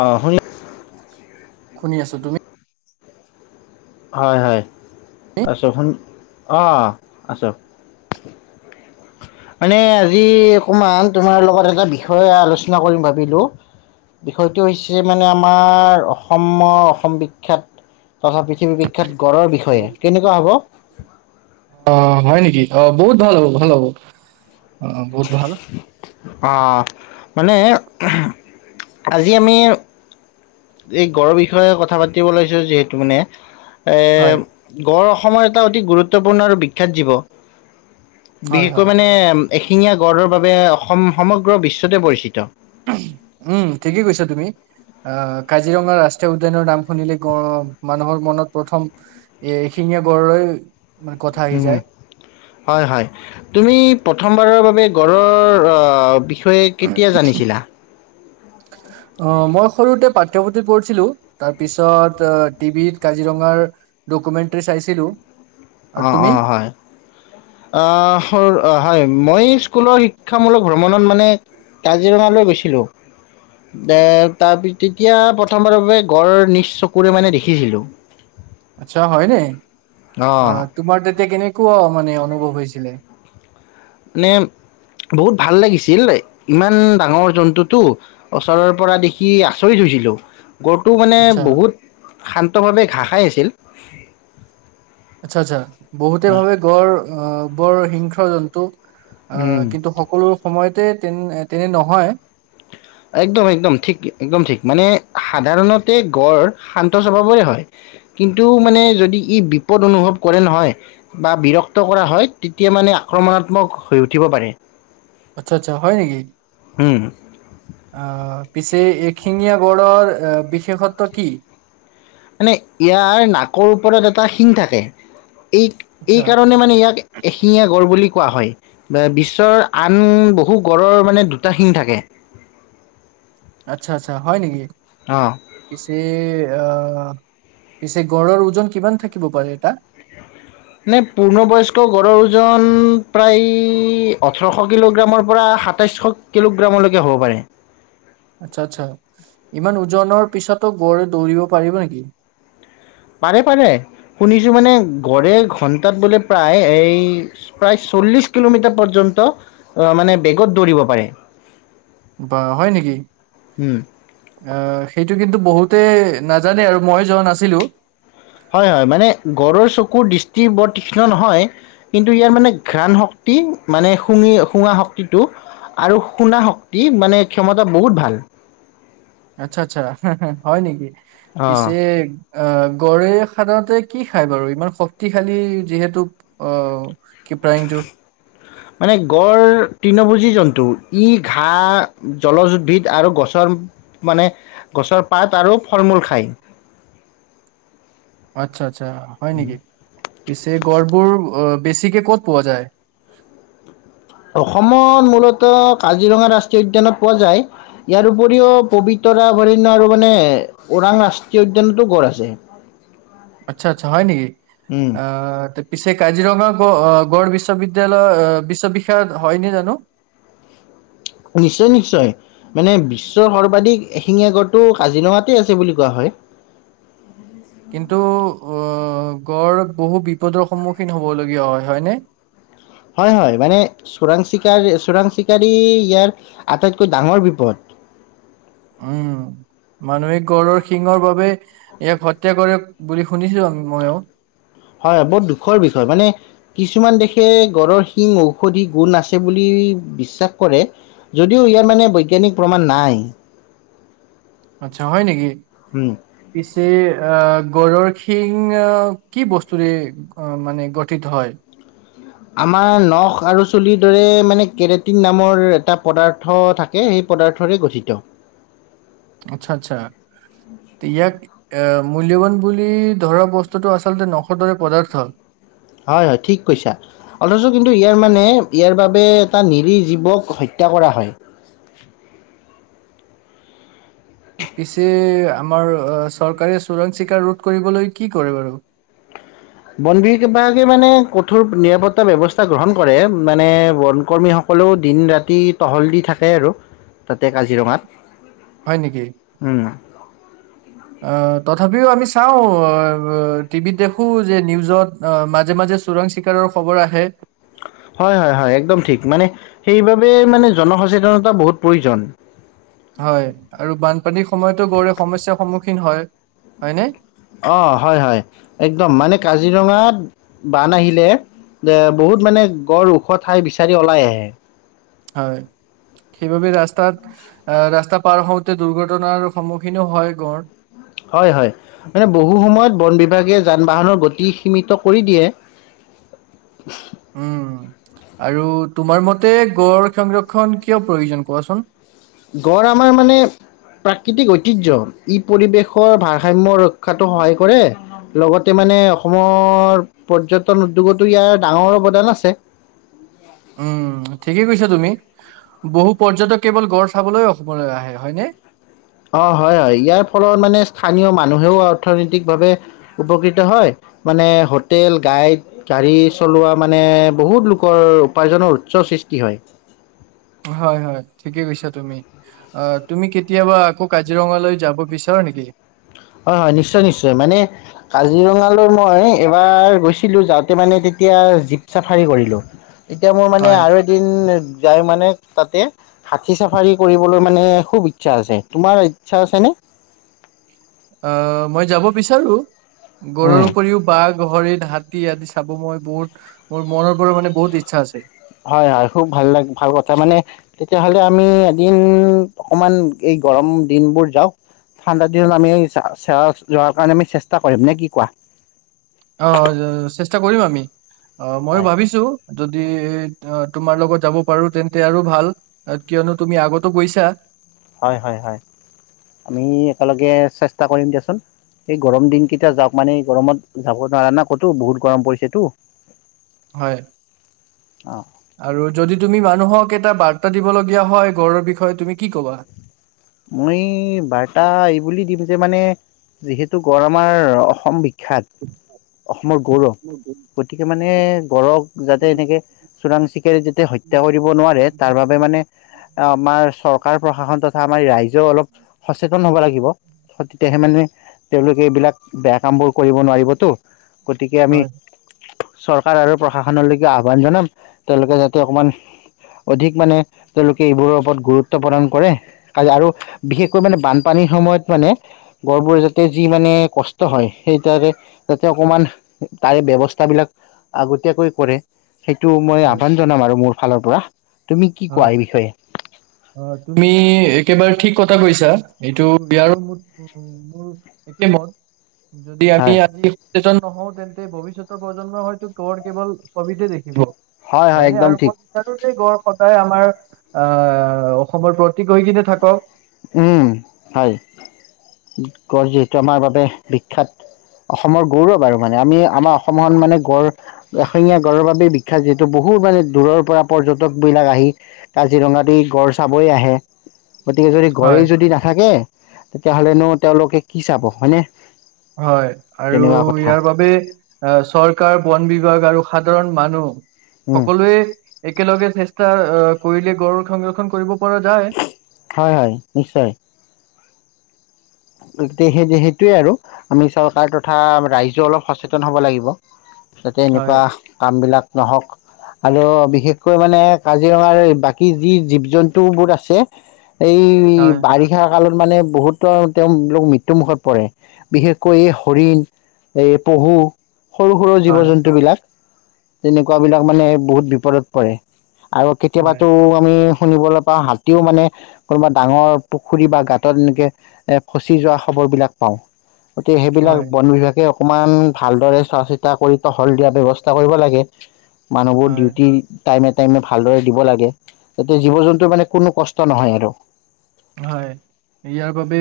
অ শুনি। শুমি আছো তুমি। হয় হয় আছকু অঁ আছক। মানে আজি অকণমান তোমাৰ লগত এটা বিষয় আলোচনা কৰিম ভাবিলোঁ বিষয়টো হৈছে মানে আমাৰ অসমৰ অসম বিখ্যাত তথা পৃথিৱী বিখ্যাত গঢড়ৰ বিষয়ে কেনেকুৱা হ'ব। অ হয় নেকি অ বহুত ভাল হ'ব ভাল হ'ব অ বহুত। ভাল অ মানে আজি আমি এই গড়ৰ বিষয়ে কথা পাতিব ললাইছো যিহেতু মানে। হয় গড় সময় এটা অতি গুৰুত্বপূৰ্ণ আৰু বিখ্যাত জীৱ। হয় বিশেষকৈ হয় মানে। এশিঙীয়া। গডৰ বাবে অসম সমগ্ৰ বিশ্বতে পৰিচিত। উম ঠিকেই কৈছা তুমি আহ কাজিৰঙা ৰাষ্ট্ৰীয় উদ্যানৰ নাম শুনিলে গ মানুহৰ মনত প্ৰথম এ এশিঙীয়া গড়ৈ। হয় হয় তুমি প্ৰথমবাৰৰ বাবে। গড়ৰ অ বিশষ। তে কেতিয়া জানিছিলা। মই সৰুতে পাঠ্যপুথিত পঢ়িছিলো তাৰ পিছত টিভিত কাজিৰঙাৰ ডকুমেন্টী চাইছিলো। আৰু অঁ তুমি অঁ হয় অ হয় মই স্কুলৰ শিক্ষামূলক ভ্ৰমণত মানে কাজিৰঙালৈ গৈছিলোঁ তাৰ তেতিয়া প্ৰথমবাৰৰ বাবে গড় নিজ চকুৰে মানে দেখিছিলোঁ আচ্ছা হয়নে অ তোমাৰ তেতিয়া কেনেক কেনেকুৱা মানে অনুভৱ হৈছিলে মানে বহুত ভাল লাগিছিল ইমান ডাঙৰ জন্তুটো ওচৰৰ পৰা দেখি আচৰিত হৈছিলোঁ গড়টো মানে আচ্ছা বহুত শান্তভাবে ঘাঁহ খাই আছিল আচ্ছা আচ্ছা বহুতে ভাবে গড় বৰ হিংস জন্তু অ উম। কিন্তু সকলো সময়ত তে তেনে নহয় একদম- একদম ঠিক- একদম ঠিক মানে সাধাৰণতে গড় শান্ত স্বভাৱৰে হয়। কিন্তু মানে যদি ই বিপদ অনুভৱ কৰে নহয় বা বিৰক্ত কৰা হয় তেতিয়া মানে আক্ৰমণাত্মক হৈ উঠিব পাৰে। আচ্ছা - আচ্ছা হয় নেকি? উম আহ, পিছে এশিঙীয়া গড়ৰ বিশেষত্ব কি? মানে ইয়াৰ নাকৰ ওপৰত এটা শিং থাকে। এই - আচ্ছা এই কাৰণে মানে ইয়াক এশিঙীয়া গড় বুলি কোৱা হয় বিশ্বৰ আন বহু গড়ৰ মানে দুটা শিং থাকে। আচ্ছা-আচ্ছা হয় নেকি? অ পিছে আহ। পিছে গড়ৰ ওজন কিমান থাকিব পাৰে এটা? নে পূৰ্ণবয়স্ক গড়ৰ ওজন প্ৰায় ওঠৰশ কিলোগ্ৰামৰ পৰা সাতাইচশ কিলোগ্ৰামলৈকে হ'ব পাৰে। আচ্ছা আচ্ছা ইমান ওজনৰ পিছতো গড় দৌৰিব পাৰিব নেকি? পাৰে -পাৰে শুনিছো মানে গড়ে ঘণ্টাত বোলে প্ৰায় এই প্ৰায় চল্লিশ কিলোমিটাৰ পৰ্যন্ত মানে বেগত দৌৰিব পাৰে। বা হয় নেকি উম আহ, সেইটো কিন্তু বহুত তে নাজানে আৰু মই যোৱা নাছিলো। হয়-হয় মানে গড়ৰ চকুৰ দৃষ্টি বৰ তীক্ষ্ণ নহয়। কিন্তু ইয়াৰ মানে ঘ্ৰাণ শক্তি মানে শুঙি শুঙা শক্তিটো আৰু শুনা শক্তি মানে ক্ষমতা বহুত ভাল। আচ্ছা - আচ্ছা হে - হে হয় নেকি? অঁ পিছে আহ, গড়ে সাধাৰণতে কি খায় বাৰু ইমান শক্তিশালী যিহেতু অহ কি প্ৰায় ইণ্টো। মানে গড় তৃণভোজী জন্তু ই ঘাহ জলজউদ্ভিদ আৰু গছৰ মানে গছৰ পাত আৰু ফল মূল খায়। আচ্ছা-আচ্চা। অচ্ছা হয় নেকি? পিছে গড়বোৰ অহ বেছি কে কত পোৱা যায়? অসমত মূলত কাজিৰঙা ৰাষ্ট্ৰীয় উদ্যানত পোৱা যায়। ইয়াৰ উপৰিও পবিতৰা অভয়াৰণ্য আৰু মানে ওৰাং ৰাষ্ট্ৰীয় উদ্যানতো গঢ় আছে। আচ্ছা - আচ্ছা হয় নেকি? উম, আহ, তে পিছে কাজিৰঙা গ গড় বিশ্ববিদ্যালয় বিশ্ববিষয়ক হয়নে জানো। নিশ্চয়-নিশ্চয় মানে বিশ্বৰ সৰ্বাধিক এশিঙীয়া গড় টো কাজিৰঙাতে আছে বুলি কোৱা হয়। কিন্তু আহ গড় বহু বিপদৰ সন্মুখীন হ'বলগীয়া হয় হয়নে? হয় - হয় মানে চোৰাং চিকাৰ -চোৰাং চিকাৰী ইয়াৰ আটাইতকৈ ডাঙৰ বিপদ। উম, মানুহিক গড়ৰ শিঙৰ বাবে ইয়াক হত্যা কৰে বুলি শুনিছো আমি মইও। হয় বহুত দুখৰ বিষয় মানে কিছুমান দেশে গড়ৰ শিং ঔষধি গুণ আছে বুলি বিশ্বাস কৰে। যদিও ইয়াৰ মানে বৈজ্ঞানিক প্ৰমাণ নাই। আচ্ছা হয় নেকি? উম, পিছে আহ, গৰুৰ শিং কি বস্তুৰে মানে গঠিত হয়। আমাৰ নখ আৰু চুলিৰ দৰে মানে কেৰেটিন নামৰ এটা পদাৰ্থ থাকে সেই পদাৰ্থৰে গঠিত। আচ্ছা - আচ্ছা ইয়াক এহ মূল্যৱান বুলি ধৰা বস্তুটো আচলতে নখৰ দৰে পদাৰ্থ। হয় - হয় ঠিক কৈছা, অথচ কিন্তু ইয়াৰ মানে ইয়াৰ বাবে এটা নিৰি জীৱক হত্যা কৰা হয়। পিছে আমাৰ চৰকাৰে চোৰাং চিকাৰ ৰোধ কৰিবলৈ কি কৰে বাৰু। বন বি বিভাগে মানে কঠোৰ নিৰাপত্তা ব্যৱস্থা গ্ৰহণ কৰে মানে বন কৰ্মীসকলেও দিন ৰাতি টহল দি থাকে আৰু তাতে কাজিৰঙাত। হয় নেকি। উম, আহ তথাপিও আমি চাওঁ টিভিত দেখো যে নিউজত মাজে মাজে চোৰাং চিকাৰৰ খবৰ আহে। হয়, হয়, হয় একদম ঠিক মানে সেইবাবে মানে জনসচেতনতা বহুত প্ৰয়োজন। হয় আৰু বানপানী। সময়তো গঁড়ে সমস্যাৰ সন্মুখীন হয় হয় ন। অ, হয় হয় একদম মানে কাজিৰঙাত বান আহিলে বহুত মানে গড় ওখ ঠাই বিচাৰি ওলাই আহে। হয় সেইবাবে ৰাস্তাত আহ ৰাস্তা পাৰ হওঁতে দুৰ্ঘটনাৰ সন্মুখীনো হয় গড়। হয় হয় মানে বহু সময়ত বন বিভাগে যান বাহনৰ গতি সীমিত কৰি দিয়ে। উম আৰু তোমাৰ মতে গড় সংৰক্ষণ কিয় প্ৰয়োজন কোৱাচোন। গড় আমাৰ মানে প্ৰাকৃতিক ঐতিহ্য ই পৰিৱেশৰ ভাৰসাম্য ৰক্ষাতো সহায় কৰে লগতে মানে অসমৰ পৰ্যটন উদ্যোগতো ইয়াৰ ডাঙৰ অৱদান আছে। উম ঠিকেই কৈছা তুমি বহু পৰ্যটক কেৱল গড় চাবলৈ অসমলৈ আহে হয়নে। অ, হয়-হয় ইয়াৰ ফলত মানে স্থানীয় মানুহেওঁ অৰ্থনৈতিকভাৱে উপকৃত হয় মানে হোটেল গাইড গাড়ী চলোৱা মানে বহুত লোকৰ উপাৰ্জনৰ উৎস সৃষ্টি হয় হয় হয় ঠিকে কৈছা তুমি তুমি কেতিয়াবা আকৌ কাজিৰঙালৈ যাব বিচাৰা নেকি। হয়- হয় নিশ্চয়, নিশ্চয় মানে কাজিৰঙালৈ মই এবাৰ গৈছিলো যাওঁতে মানে তেতিয়া জীপ চাফাৰী কৰিলো। এতিয়া মোৰ মানে হয় আৰু এদিন। যাই মানে তাতে হাতি চাফাৰী কৰিবলৈ মানে খুব ইচ্ছা আছে তোমাৰ ইচ্ছা আছেনে। আহ মই যাব বিচাৰো। উম। গড়ৰ উপৰিও বাঘ। হাতী আদি চাব মই বহুত মোৰ মনৰ পৰা মানে বহুত ইচ্ছা আছে। হয় হয় খুব ভাল ল ভাল কথা মানে তেতিয়াহলে আমি এদিন অকমান এই গৰম দিনবোৰ যাওঁ ঠাণ্ডা দিনত আমি যোৱাৰ কাৰণে চেষ্টা কৰিম ন কি কোৱা? অঁ চেষ্টা কৰিম আমি। অঁ মইও হয় ভাবিছো যদি আহ তোমাৰ লগত যাব পাৰো তেন্তে আৰু ভাল কিয়নো তুমি আগতো গৈছা। হয়, হয়, হয় আমি একেলগে চেষ্টা কৰিম দিয়াচোন এই গৰম দিনকেইটা যাওঁক মানে গৰমত যাব নোৱাৰা ন ক'তো বহুত গৰম পৰিছেতো হয় অ আৰু যদি তুমি মানুহক এটা বাৰ। টা দিব লগগীয়া হয় ঘৰৰ বিষয়ে তুমি কি ক'বা মই বাৰ্তা এইবুলি দিম যে মানে যিহেতু গড় আমাৰ অসম বি বিখ্যাত অসমৰ গৌৰৱ, গতিকে মানে গড় ক যাতে এনেকৈ চুৰাং চিকাৰ যে। হত্যা কৰিব নোৱাৰে তাৰ বাবে মানে- আমাৰ চৰকাৰ প্ৰশাসন তথা আমাৰ ৰাইজেওঁ অলপ সচেতন হ'ব লাগিব। তেতিয়াহে মানে তেওঁলোকে এইবিলাক বেয়া কাম বোৰ কৰিব নোৱাৰিবতো। গতিকে আমি। হয় চৰকাৰ আৰু প্ৰশাসনলৈকে আহ্বান জনাম তেওঁলোকে যাতে অকণমান অধিক মানে তেওঁলোকে এইবোৰৰ ওপৰত গুৰুত্ব প্ৰদান কৰে। আৰু বিশেষকৈ মানে বানপানীৰ সময়ত মানে গড়বোৰ যাতে যি মানে কষ্ট হয়। সেই তাৰে যাতে অকমান তাৰে ব্যৱস্থাবিলাক আগতীয়াকৈ কৰে। সেইটো মই হয় আহ্বান জনাম আৰু মোৰ। ফালৰ পৰা। তুমি কি কোৱা হয় এই বিষয়ে অঁ তুমি একেবাৰে ঠিক কথা কৈছা এইটো দিয়াৰো ম মোৰ একে মন। যদি আমি হয় আজি। সচেতন নহও তেন্তে ভৱিষ্যতৰ প্ৰজন্মই হয়তো গড় কেৱল ছবিতে দেখিব হয় নে আৰু প্ৰতিটো ড়গ আমাৰ আহ অসমৰ প্ৰতিক গৈ কিনে থাকক হয় গঁড় যিহেতু আমাৰ বাবে বিখ্যাত অসমৰ গৌৰৱ আৰু মানে আমি আমাৰ অসমখন মানে গঁড় এশঙীয়া গড়ৰ বাব বিখ্যাত যিহেতু বহুত মানে দূৰৰ পৰা পৰ্যটকবিলাক আহি কাজিৰঙাতে গড় চাবই আহে গতিকে যদি। গড়ে হয় যদি নাথাকে তেতিয়াহ'লেনো তেওঁলোকে কি চাব হয়নে হয় আৰু তেনেকুৱা কথা ইয়াৰ বাবে চৰকাৰ বন বিভাগ বিভাগ আৰু সাধাৰণ মানুহ উম সকলোৱে একেলগে চেষ্টা কৰিলে গড়ৰ সংৰক্ষণ কৰিব পৰা যায় হয় হয় নিশ্চয় গতি সেই সেইটোৱে আৰু আমি চৰকাৰ তথা ৰাইজে অলপ সচেতন হ'ব লাগিব যাতে হয় এনেকুৱা কামবিলাক নহওক আৰু বিশেষকৈ মানে কাজিৰঙাৰ বাকী যি জীৱ জন্তুবোৰ আছে এই হয় বাৰিষা কালত মানে বহুতৰ তেওঁলোক মৃত্যুমুখত পৰে বিশেষকৈ এই হৰিণ এই পহু সৰু সৰু জীৱ হয় জন্তুবিলাক তেনেকুৱা বিলাক মানে বহুত বিপদত পৰে আৰু হয় কেতিয়াবাতো আমি। শুনিবলৈ পাওঁ হাতীও মানে কোনোবা ডাঙৰ পুখুৰী বা গাঁতত এনেকে এ। ফচি যোৱা খবৰবিলাক পাওঁ গতিকে সেইবিলাক হয় বন বিভাগে। অকণমান ভালদৰে চোৱা চিতা কৰি টহল দিয়াৰ ব্যৱস্থা কৰিব লাগে। মানুহবোৰ হয় ডিউটি টাইমে টাইমে ভালদৰে দিব লাগে তেতিয়া জীৱ জন্তুৰ মানে কোনো কষ্ট নহয় আৰু- হয় ইয়াৰ বাবে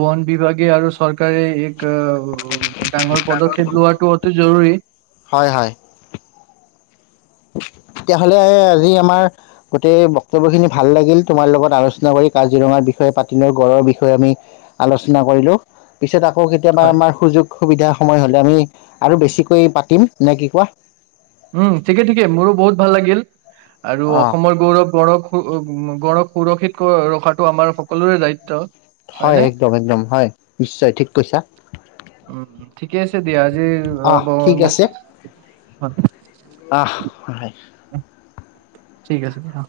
বন বিভাগে আৰু চৰকাৰে এক- উ ডাঙৰ পদক্ষেপ লোৱাটো অতি জৰুৰী- হয় হয় তেতিয়াহ'লে আজি আমাৰ গোটেই বক্তব্য খিনি ভাল লাগিল তোমাৰ লগত আলোচনা কৰি কাজিৰঙাৰ বিষয়ে পাতিলো গড়ৰ বিষয়ে আমি আলোচনা কৰিলো পিছত আকৌ কেতিয়াবা হয় আমাৰ সুযোগ সুবিধা সময় হলে আমি আৰু বেছিকৈ পাতিম নে কি কোৱা উম ঠিকে ঠিকে মোৰো বহুত ভাল লাগিল আৰু অ অসমৰ গৌৰৱ গ়ক গ়ৌৰৱ সুৰক্ষিত ৰখাতটো আমাৰ সকলোৰে দায়িত্ব হয় হয়নে একদম একদম হয় নিশ্চয় ঠিক কৈছা উ ঠিকে আছে দিয়া আজি আহ ঠিক মোক আছে আহ হয় ঠিক আছে দিয়া।